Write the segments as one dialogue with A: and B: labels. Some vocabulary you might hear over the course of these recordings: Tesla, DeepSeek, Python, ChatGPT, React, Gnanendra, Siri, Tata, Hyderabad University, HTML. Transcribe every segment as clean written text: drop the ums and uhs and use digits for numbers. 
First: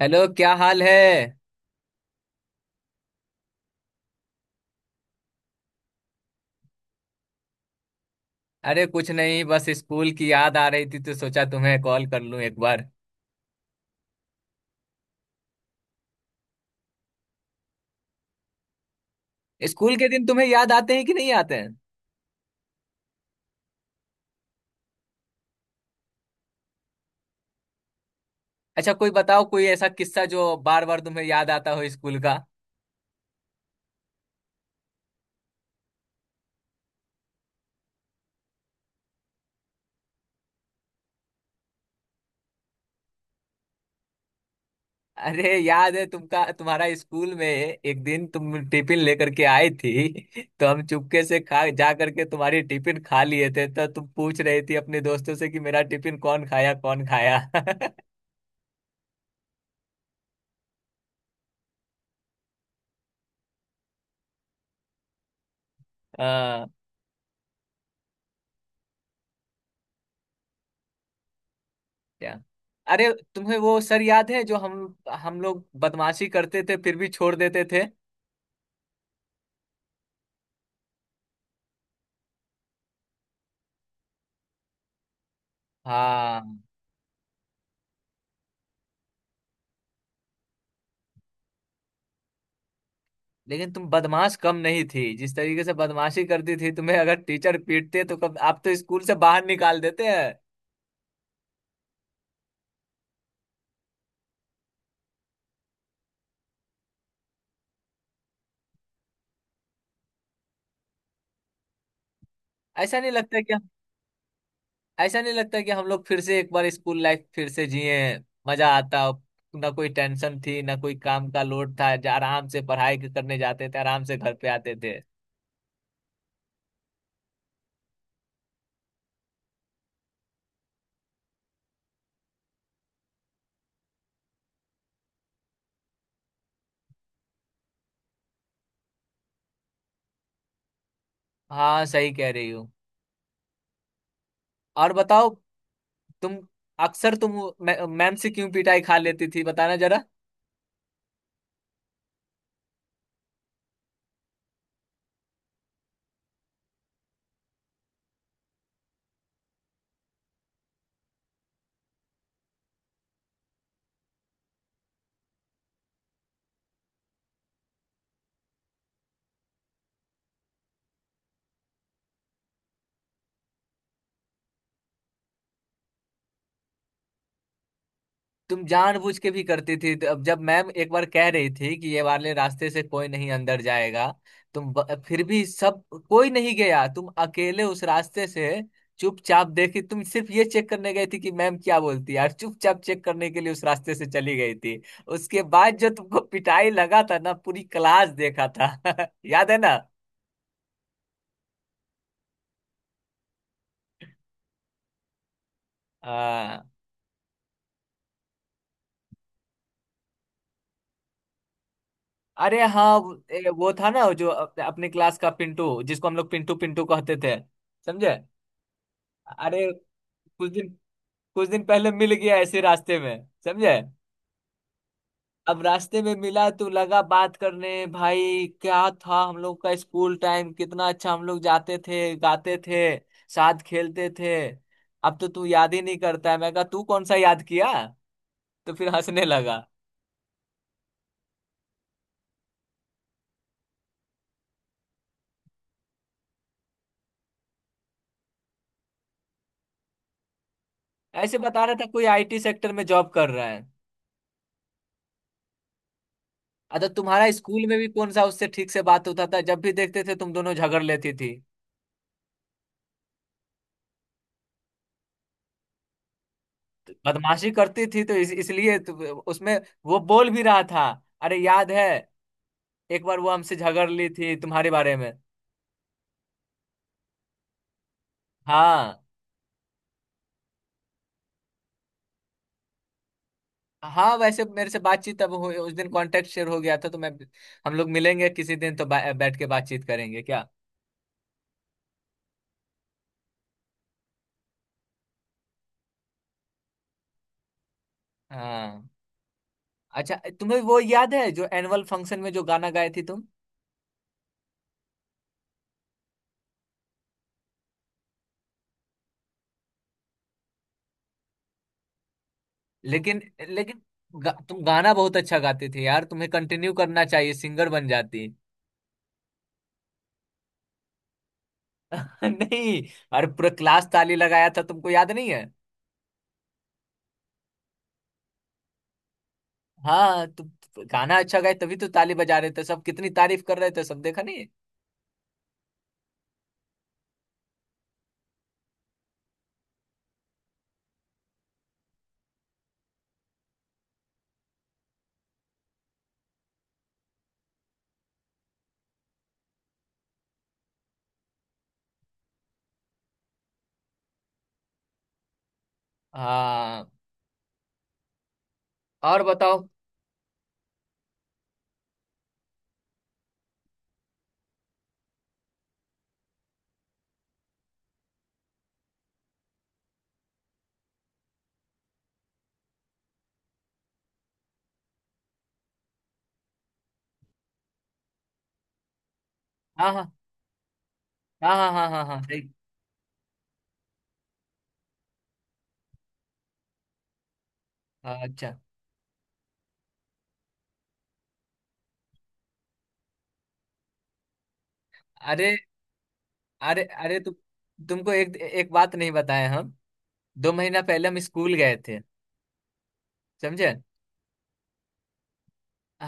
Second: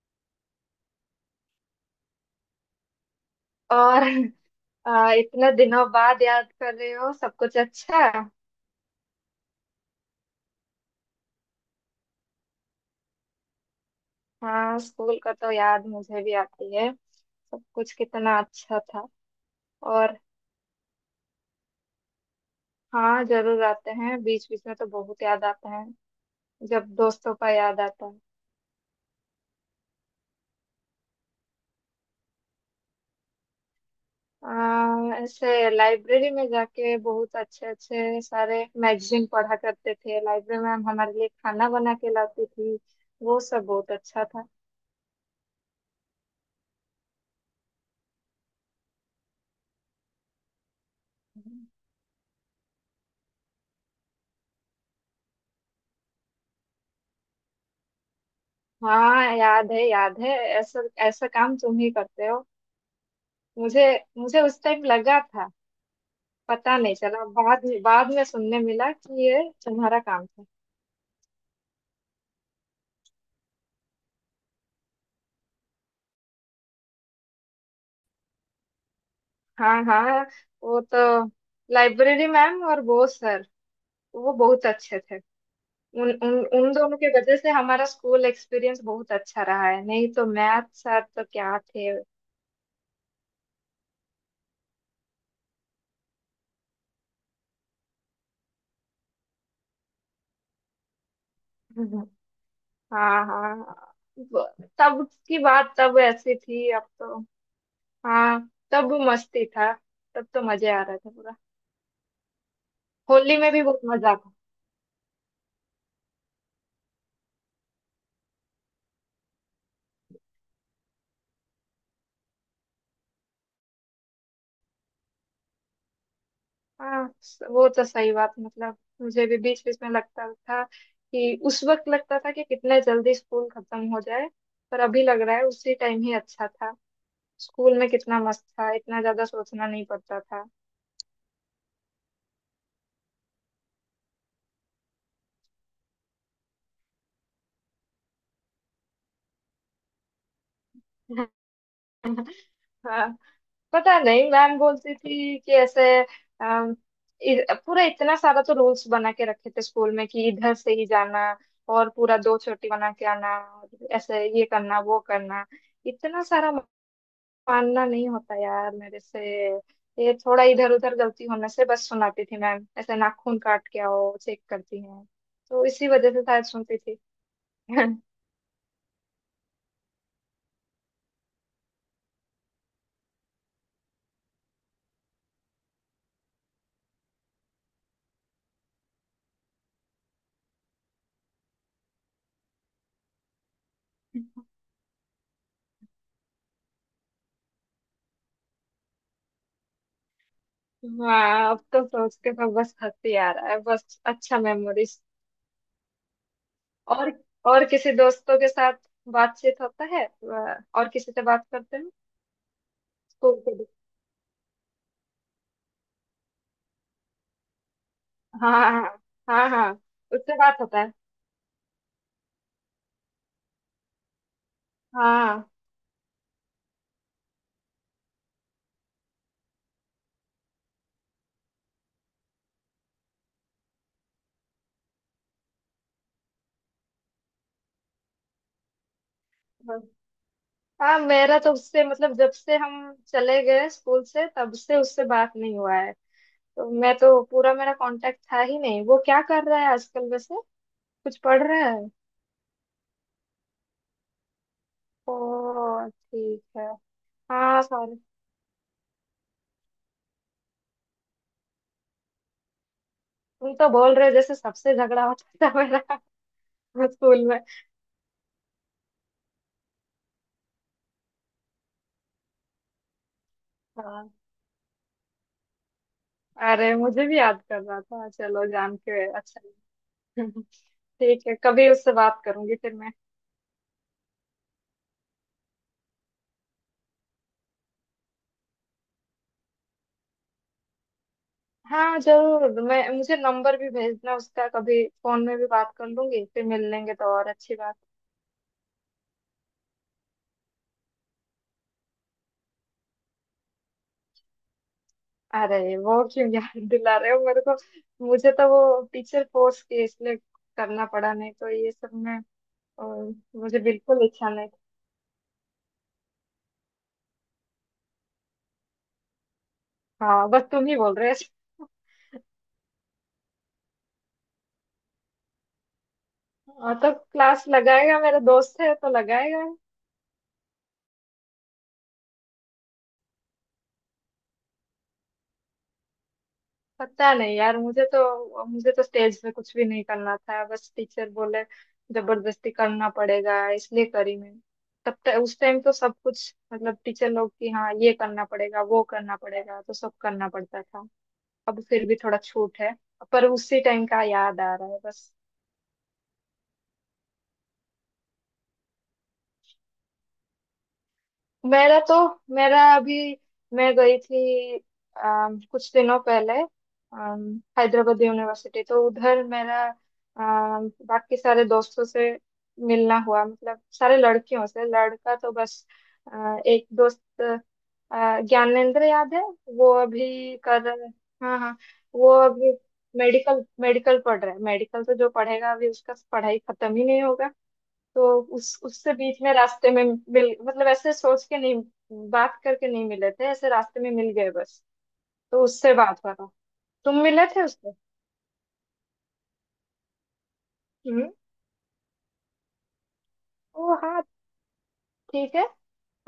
A: Hello, क्या हाल है?
B: और। इतने दिनों बाद याद कर रहे हो, सब कुछ अच्छा?
A: अरे, कुछ नहीं, बस स्कूल की याद आ रही थी तो सोचा तुम्हें कॉल कर लूं एक बार।
B: हाँ, स्कूल का तो याद मुझे भी आती है। सब कुछ कितना अच्छा था।
A: स्कूल के
B: और।
A: दिन तुम्हें याद आते हैं कि नहीं आते हैं?
B: हाँ, जरूर आते हैं, बीच बीच में तो बहुत याद आता है, जब दोस्तों का याद आता है।
A: अच्छा, कोई बताओ कोई ऐसा किस्सा जो बार बार तुम्हें याद आता हो स्कूल का।
B: ऐसे लाइब्रेरी में जाके बहुत अच्छे अच्छे सारे मैगजीन पढ़ा करते थे, लाइब्रेरी में हम हमारे लिए खाना बना के लाती थी। वो सब बहुत अच्छा था।
A: अरे याद है, तुमका तुम्हारा स्कूल में एक दिन तुम टिफिन लेकर के आई थी। तो हम चुपके से खा जा करके तुम्हारी टिफिन खा लिए थे, तो तुम पूछ रही थी अपने दोस्तों से कि मेरा टिफिन कौन खाया कौन खाया।
B: हाँ, याद है, याद है। ऐसा ऐसा काम तुम ही करते हो। मुझे मुझे उस टाइम लगा था,
A: हाँ,
B: पता नहीं चला, बाद में सुनने मिला कि ये तुम्हारा काम था।
A: क्या? अरे, तुम्हें वो सर याद है जो हम लोग बदमाशी करते थे फिर भी छोड़ देते थे?
B: हाँ, हाँ। वो तो लाइब्रेरी मैम और बोस सर, वो बहुत अच्छे थे। उन उन
A: हाँ,
B: उन दोनों के वजह से हमारा स्कूल एक्सपीरियंस बहुत अच्छा रहा है। नहीं तो मैथ सर तो क्या थे।
A: लेकिन तुम बदमाश कम नहीं थी, जिस तरीके से बदमाशी करती थी तुम्हें अगर टीचर पीटते तो कब आप तो स्कूल से बाहर निकाल देते हैं।
B: हम्म। हाँ, हाँ। तब की बात तब ऐसी थी, अब तो। हाँ, तब मस्ती था। तब तो मजे आ रहा था पूरा।
A: ऐसा नहीं
B: होली
A: लगता
B: में
A: कि
B: भी बहुत मजा था।
A: ऐसा नहीं लगता कि हम लोग फिर से एक बार स्कूल लाइफ फिर से जिए? मजा आता। ना कोई टेंशन थी, ना कोई काम का लोड था, आराम से पढ़ाई करने जाते थे, आराम से घर पे आते थे।
B: हाँ, वो तो सही बात। मतलब मुझे भी बीच बीच में लगता था कि उस वक्त लगता था कि कितने जल्दी स्कूल खत्म हो जाए। पर अभी लग रहा है उसी टाइम ही अच्छा था। स्कूल में कितना मस्त था, इतना ज्यादा सोचना नहीं पड़ता था।
A: हाँ, सही कह रही हो। और बताओ, तुम अक्सर तुम वो मैम से क्यों पिटाई खा लेती थी, बताना जरा।
B: हाँ, पता नहीं, मैम बोलती थी कि ऐसे अम, पूरा इतना सारा तो रूल्स बना के रखे थे स्कूल में कि इधर से ही जाना, और पूरा दो चोटी बना के आना, और ऐसे ये करना, वो करना। इतना सारा मानना नहीं होता यार मेरे से। ये थोड़ा इधर उधर गलती होने से बस सुनाती थी मैम, ऐसे नाखून काट के आओ, चेक करती हैं। तो इसी वजह से शायद सुनती थी।
A: तुम जानबूझ के भी करती थी, तो अब जब मैम एक बार कह रही थी कि ये वाले रास्ते से कोई नहीं अंदर जाएगा, फिर भी सब, कोई नहीं गया, तुम अकेले उस रास्ते से चुपचाप देखी। तुम सिर्फ ये चेक करने गई थी कि मैम क्या बोलती है, और चुपचाप चेक करने के लिए उस रास्ते से चली गई थी। उसके बाद जो तुमको पिटाई लगा था ना, पूरी क्लास देखा था। याद है ना?
B: हाँ, अब तो सोच के तो बस हंसी आ रहा है, बस अच्छा मेमोरीज।
A: हाँ।
B: और और किसी दोस्तों के साथ बातचीत होता है, और किसी से बात करते हैं?
A: अरे हाँ, वो
B: स्कूल के
A: वो
B: दोस्त-
A: था ना जो अपने क्लास का पिंटू, जिसको हम लोग पिंटू पिंटू कहते थे, समझे?
B: हाँ, हाँ, हाँ,
A: अरे
B: हाँ। उससे
A: कुछ
B: बात
A: दिन
B: होता है?
A: कुछ दिन पहले मिल गया ऐसे रास्ते में, समझे?
B: हाँ,
A: अब रास्ते में मिला तो लगा बात करने। भाई, क्या था हम लोग का स्कूल टाइम, कितना अच्छा! हम लोग जाते थे, गाते थे, साथ खेलते थे। अब तो तू याद ही नहीं करता है, मैं कहा तू कौन सा याद किया। तो फिर हंसने लगा।
B: हाँ। मेरा तो उससे, मतलब जब से हम चले गए स्कूल से, तब से उससे बात नहीं हुआ है। तो मैं तो, पूरा मेरा कांटेक्ट था ही नहीं। वो क्या कर रहा है आजकल वैसे? कुछ
A: ऐसे
B: पढ़ रहा
A: बता रहा था
B: है?
A: कोई आईटी सेक्टर में जॉब कर रहा है।
B: ओ, ठीक है।
A: अच्छा, तुम्हारा
B: हाँ,
A: स्कूल में भी
B: सॉरी।
A: कौन सा उससे ठीक से बात होता था, जब भी देखते थे तुम दोनों झगड़ लेती थी।
B: तुम तो बोल रहे हो जैसे सबसे झगड़ा होता था मेरा।
A: तो
B: स्कूल में।
A: बदमाशी करती थी तो इसलिए तो। उसमें वो बोल भी रहा था। अरे याद है, एक बार वो हमसे झगड़ ली
B: हाँ,
A: थी तुम्हारे बारे में।
B: अरे मुझे भी याद कर रहा था, चलो, जान
A: हाँ।
B: के अच्छा लगा। ठीक है, कभी उससे बात करूंगी फिर मैं।
A: हाँ, वैसे मेरे से बातचीत अब हुई, उस दिन कांटेक्ट शेयर हो गया था, तो मैं, हम लोग मिलेंगे किसी दिन तो बैठ के बातचीत करेंगे क्या?
B: हाँ, जरूर। मैं मुझे नंबर भी भेजना उसका, कभी फोन में भी बात कर लूंगी, फिर मिल लेंगे तो और अच्छी बात।
A: हाँ। अच्छा, तुम्हें वो याद है जो एनुअल फंक्शन में जो गाना गाए थी तुम?
B: अरे, वो क्यों याद दिला रहे हो मेरे को? मुझे तो वो टीचर कोर्स के इसलिए करना पड़ा, नहीं तो ये सब में अ,
A: लेकिन
B: मुझे
A: लेकिन
B: बिल्कुल इच्छा नहीं थी।
A: तुम गाना बहुत अच्छा गाते थे यार, तुम्हें कंटिन्यू करना चाहिए, सिंगर बन जाती।
B: हाँ, बस तुम ही बोल रहे हो।
A: नहीं, अरे पूरा क्लास ताली लगाया था, तुमको याद नहीं है?
B: हाँ, तो क्लास लगाएगा, मेरा दोस्त है तो लगाएगा।
A: हाँ, तुम गाना अच्छा गाए तभी तो ताली बजा रहे थे सब, कितनी तारीफ कर रहे थे सब, देखा नहीं?
B: पता नहीं यार, मुझे तो स्टेज पे कुछ भी नहीं करना था, बस टीचर बोले जबरदस्ती करना पड़ेगा इसलिए करी मैं। तब तक उस टाइम तो सब कुछ, मतलब टीचर लोग की हाँ, ये करना पड़ेगा, वो करना पड़ेगा, तो सब करना पड़ता था। अब फिर भी थोड़ा छूट है, पर उसी टाइम का याद आ रहा है बस।
A: हाँ। और बताओ।
B: मेरा तो मेरा अभी, मैं गई थी कुछ दिनों पहले हैदराबाद यूनिवर्सिटी, तो उधर मेरा बाकी सारे दोस्तों से मिलना हुआ, मतलब सारे लड़कियों से। लड़का तो बस एक दोस्त, ज्ञानेंद्र, याद है? वो
A: हाँ, हाँ,
B: अभी कर रहा है। हाँ,
A: हाँ,
B: हाँ।
A: हाँ, हाँ, हाँ,
B: वो
A: हाँ, सही।
B: अभी मेडिकल मेडिकल पढ़ रहा है। मेडिकल तो जो पढ़ेगा, अभी उसका पढ़ाई खत्म ही नहीं होगा।
A: हाँ,
B: तो
A: अच्छा।
B: उस उससे बीच में रास्ते में मिल मतलब ऐसे सोच के नहीं, बात करके नहीं मिले थे, ऐसे रास्ते में मिल गए बस। तो
A: अरे,
B: उससे बात हुआ था।
A: अरे,
B: तुम
A: अरे,
B: मिले
A: तुम
B: थे उससे?
A: तुमको एक एक बात नहीं बताए हम, 2 महीना पहले
B: हम्म।
A: हम स्कूल गए थे, समझे?
B: ओ हाँ, ठीक है।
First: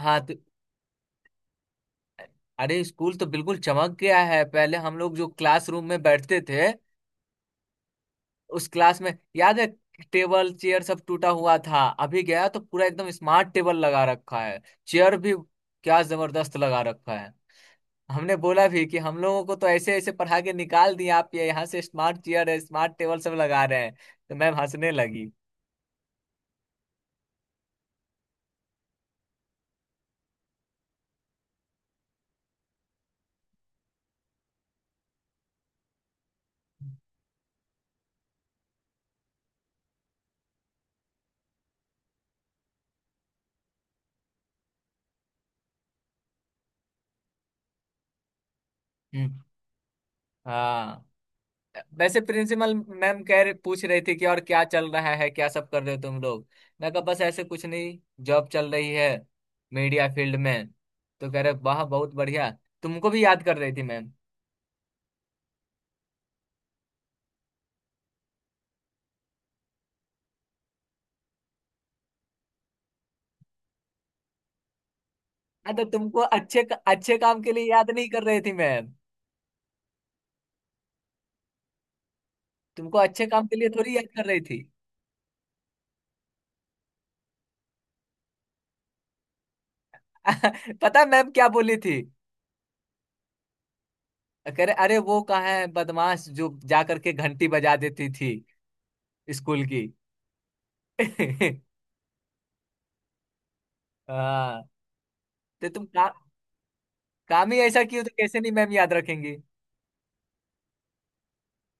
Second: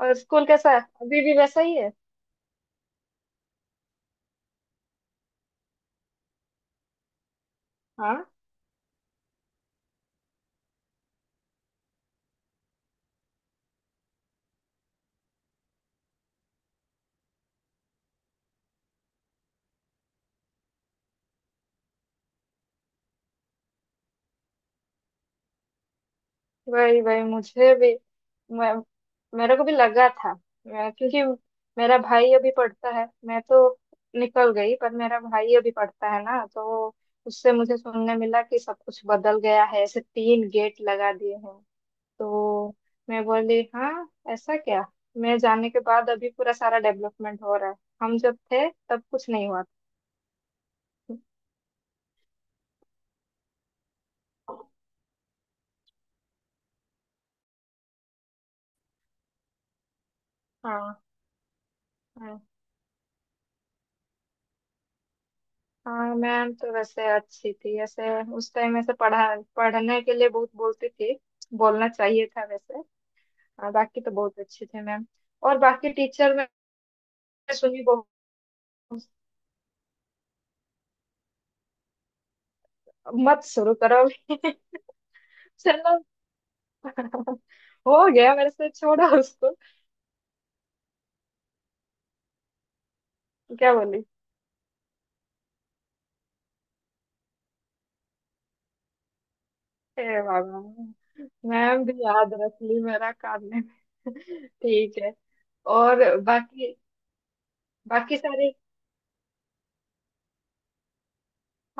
B: और
A: तो
B: स्कूल कैसा है, अभी भी वैसा ही है?
A: अरे, स्कूल तो बिल्कुल चमक गया है। पहले हम लोग जो क्लासरूम में बैठते थे,
B: हाँ,
A: उस क्लास में याद है, टेबल चेयर सब टूटा हुआ था। अभी गया तो पूरा एकदम स्मार्ट टेबल लगा रखा है, चेयर भी। क्या जबरदस्त लगा रखा है! हमने बोला भी कि हम लोगों को तो ऐसे ऐसे पढ़ा के निकाल दिया, आप ये यहाँ से स्मार्ट चेयर है, स्मार्ट टेबल सब लगा रहे हैं। तो मैम हंसने लगी।
B: वही वही मुझे भी, मैं मेरे को भी लगा था। क्योंकि मेरा भाई अभी पढ़ता है, मैं तो निकल गई पर मेरा भाई अभी पढ़ता है ना, तो उससे मुझे सुनने मिला कि सब कुछ बदल गया है, ऐसे तीन गेट लगा दिए हैं। तो मैं बोली हाँ, ऐसा क्या! मैं जाने के बाद अभी पूरा सारा डेवलपमेंट हो रहा है, हम जब थे तब कुछ
A: हम्म,
B: नहीं हुआ
A: हाँ,
B: था।
A: वैसे प्रिंसिपल मैम कह रहे, पूछ रही थी कि और क्या चल रहा है, क्या सब कर रहे हो तुम लोग। मैं कहा बस ऐसे कुछ नहीं, जॉब चल रही है मीडिया फील्ड में।
B: हाँ,
A: तो कह रहे वाह, बहुत
B: हाँ,
A: बढ़िया। तुमको भी याद कर रही थी मैम।
B: हाँ। मैम तो वैसे अच्छी थी। ऐसे उस टाइम ऐसे पढ़ा पढ़ने के लिए बहुत बोलती थी, बोलना चाहिए था वैसे। हाँ, बाकी तो बहुत अच्छे थे मैम, और
A: हाँ तो
B: बाकी
A: तुमको
B: टीचर। मैं
A: अच्छे अच्छे काम के लिए
B: सुनी
A: याद
B: बहुत।
A: नहीं कर रही थी मैम, तुमको अच्छे
B: मत
A: काम के लिए
B: शुरू
A: थोड़ी
B: करो
A: याद कर रही
B: अभी।
A: थी।
B: चलो। हो गया, मेरे से छोड़ा उसको।
A: पता है मैम क्या बोली थी?
B: क्या बोली?
A: कह रहे अरे वो कहाँ है बदमाश जो जा करके घंटी बजा देती थी स्कूल की।
B: हे बाबा, मैम भी याद रख ली मेरा काम!
A: हाँ
B: ठीक है।
A: तो
B: और बाकी
A: काम ही ऐसा किया तो
B: बाकी
A: कैसे
B: सारे,
A: नहीं मैम याद रखेंगी।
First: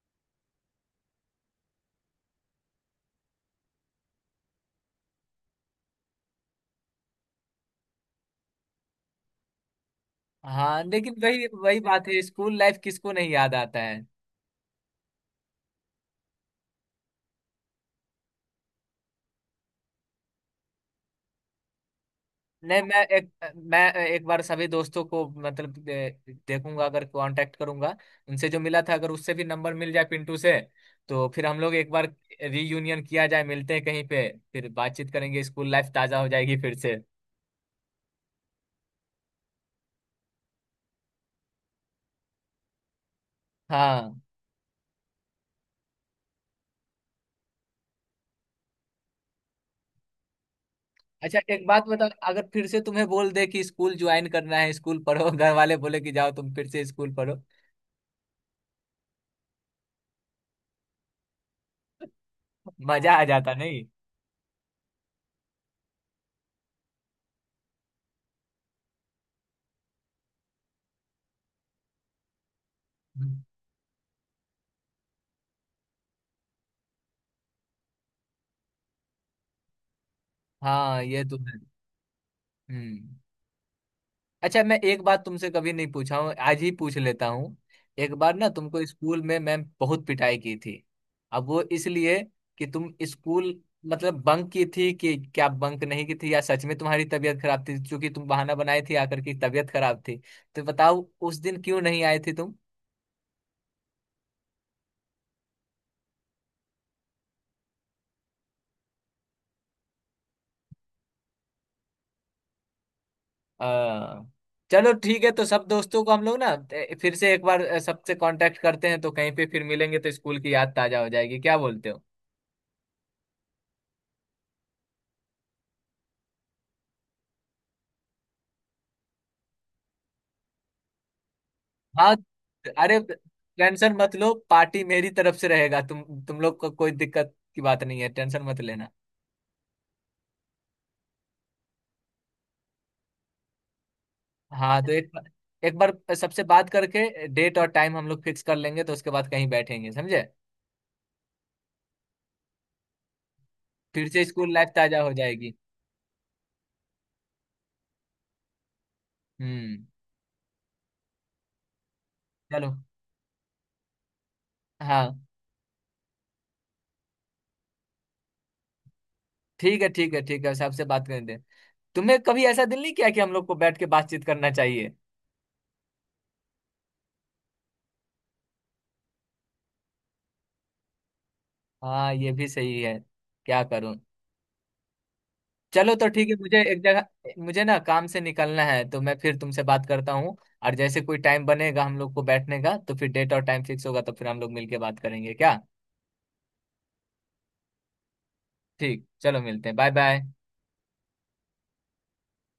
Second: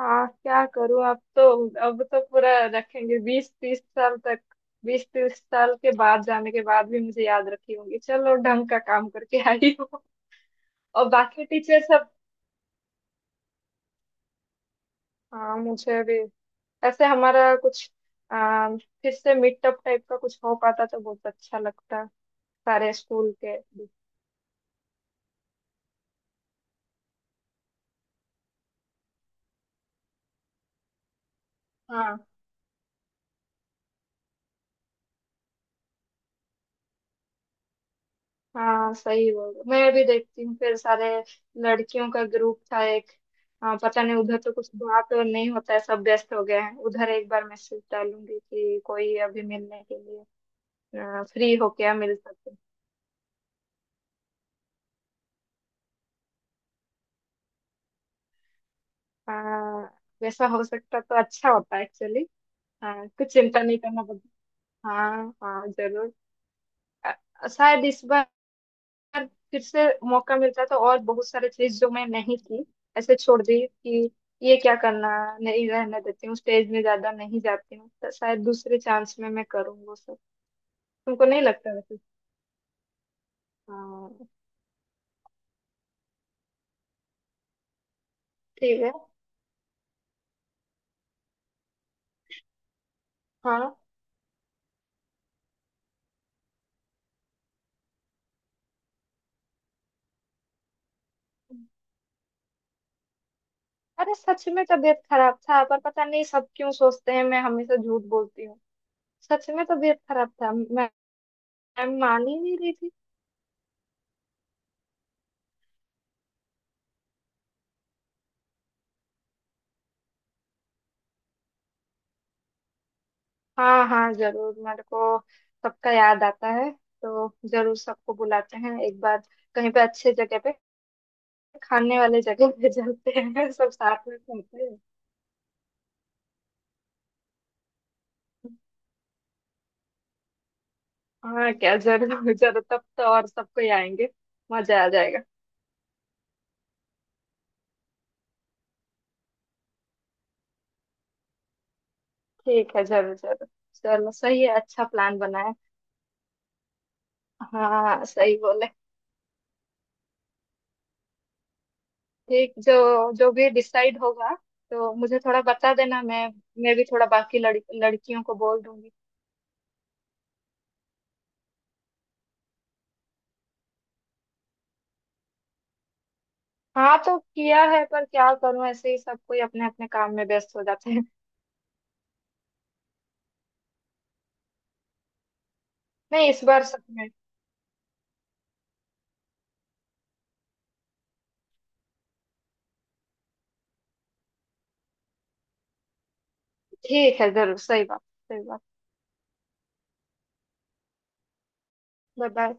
B: हाँ क्या करूँ अब तो। अब तो पूरा रखेंगे 20-30 साल तक। 20-30 साल के बाद जाने के बाद भी मुझे याद रखी होंगी, चलो ढंग का काम करके आई हो।
A: हाँ,
B: और
A: लेकिन
B: बाकी
A: वही वही
B: टीचर
A: बात
B: सब,
A: है, स्कूल लाइफ किसको नहीं याद आता है।
B: हाँ मुझे भी ऐसे हमारा कुछ फिर से मीटअप टाइप का कुछ हो पाता तो बहुत अच्छा लगता।
A: नहीं,
B: सारे स्कूल के।
A: मैं एक बार सभी दोस्तों को मतलब देखूंगा, अगर कांटेक्ट करूंगा उनसे जो मिला था, अगर उससे भी नंबर मिल जाए पिंटू से, तो फिर हम लोग एक बार
B: हाँ,
A: रीयूनियन किया जाए, मिलते हैं कहीं पे, फिर बातचीत करेंगे, स्कूल लाइफ ताजा हो जाएगी फिर से।
B: हाँ, सही बोल रहे हो। मैं भी देखती हूँ। फिर सारे लड़कियों का ग्रुप था एक। हाँ, पता नहीं,
A: हाँ।
B: उधर तो कुछ बात और नहीं होता है, सब व्यस्त हो गए हैं। उधर एक बार मैसेज डालूंगी कि कोई अभी मिलने के लिए
A: अच्छा,
B: फ्री
A: एक
B: हो
A: बात
B: क्या,
A: बताओ,
B: मिल
A: अगर
B: सकते हैं।
A: फिर से तुम्हें बोल दे कि स्कूल ज्वाइन करना है, स्कूल पढ़ो, घर वाले बोले कि जाओ तुम फिर से स्कूल पढ़ो,
B: हाँ, वैसा हो सकता तो अच्छा होता एक्चुअली। हाँ,
A: मजा आ
B: कुछ
A: जाता
B: चिंता नहीं
A: नहीं?
B: करना पड़ता। हाँ, हाँ, जरूर। शायद इस बार बार फिर से मौका मिलता तो और बहुत सारे चीज जो मैं नहीं की, ऐसे छोड़ दी कि ये क्या करना, नहीं रहने देती हूँ, स्टेज में ज्यादा नहीं जाती हूँ, तो शायद दूसरे चांस में मैं करूँ वो सब।
A: हाँ, ये
B: तुमको
A: तो
B: नहीं
A: है।
B: लगता वैसे?
A: हम्म।
B: हाँ।
A: अच्छा, मैं एक बात तुमसे कभी नहीं पूछा हूँ, आज ही पूछ लेता हूँ। एक बार ना
B: ठीक
A: तुमको
B: है।
A: स्कूल में मैम बहुत पिटाई की थी, अब वो इसलिए कि तुम स्कूल
B: हाँ।
A: मतलब बंक की थी कि क्या, बंक नहीं की थी, या सच में तुम्हारी तबीयत खराब थी? क्योंकि तुम बहाना बनाए थे आकर की तबीयत खराब थी। तो बताओ उस दिन क्यों नहीं आए थे तुम?
B: अरे सच में तबीयत खराब था, पर पता नहीं सब क्यों सोचते हैं मैं हमेशा झूठ बोलती हूँ। सच में तबीयत खराब था। मैं मान ही नहीं रही थी।
A: आ, चलो ठीक है, तो सब दोस्तों को हम लोग ना, फिर से एक बार सबसे कांटेक्ट करते हैं, तो कहीं पे फिर मिलेंगे तो स्कूल की याद ताजा हो जाएगी, क्या बोलते हो?
B: हाँ, हाँ, जरूर। मेरे को सबका याद आता है, तो जरूर सबको बुलाते हैं एक बार कहीं पे, अच्छे जगह पे, खाने
A: हाँ।
B: वाले जगह पे
A: अरे,
B: चलते हैं, सब
A: टेंशन
B: साथ
A: मत
B: में
A: लो,
B: खाते हैं।
A: पार्टी मेरी तरफ से रहेगा, तुम लोग को कोई दिक्कत की बात नहीं है, टेंशन मत लेना।
B: हाँ क्या, जरूर जरूर, तब तो और सबको ही आएंगे,
A: हाँ
B: मजा आ
A: तो एक
B: जाएगा।
A: एक बार सबसे बात करके डेट और टाइम हम लोग फिक्स कर लेंगे, तो उसके बाद कहीं बैठेंगे, समझे?
B: ठीक है, जरूर जरूर,
A: फिर
B: चलो
A: से
B: सही
A: स्कूल
B: है,
A: लाइफ
B: अच्छा
A: ताजा हो
B: प्लान बनाए।
A: जाएगी।
B: हाँ, सही बोले।
A: हम्म।
B: ठीक,
A: चलो।
B: जो जो भी डिसाइड होगा तो
A: हाँ,
B: मुझे थोड़ा बता देना। मैं भी थोड़ा बाकी लड़कियों को बोल दूंगी।
A: ठीक है, ठीक है, ठीक है, सबसे बात कर दे। तुम्हें कभी ऐसा दिल नहीं किया कि हम लोग को बैठ के बातचीत करना चाहिए?
B: हाँ, तो किया है पर क्या करूं, ऐसे ही सब कोई अपने अपने काम में व्यस्त हो जाते हैं।
A: हाँ, ये भी सही है, क्या करूं। चलो तो ठीक
B: नहीं
A: है,
B: इस
A: मुझे
B: बार
A: एक
B: सच
A: जगह,
B: में।
A: मुझे ना काम से निकलना है, तो मैं फिर तुमसे बात करता हूँ। और जैसे कोई टाइम बनेगा हम लोग को बैठने का, तो फिर डेट और टाइम फिक्स होगा तो फिर हम लोग मिलके बात करेंगे क्या?
B: ठीक है, जरूर। सही बात, सही बात।
A: ठीक, चलो, मिलते हैं। Bye bye.
B: Bye bye.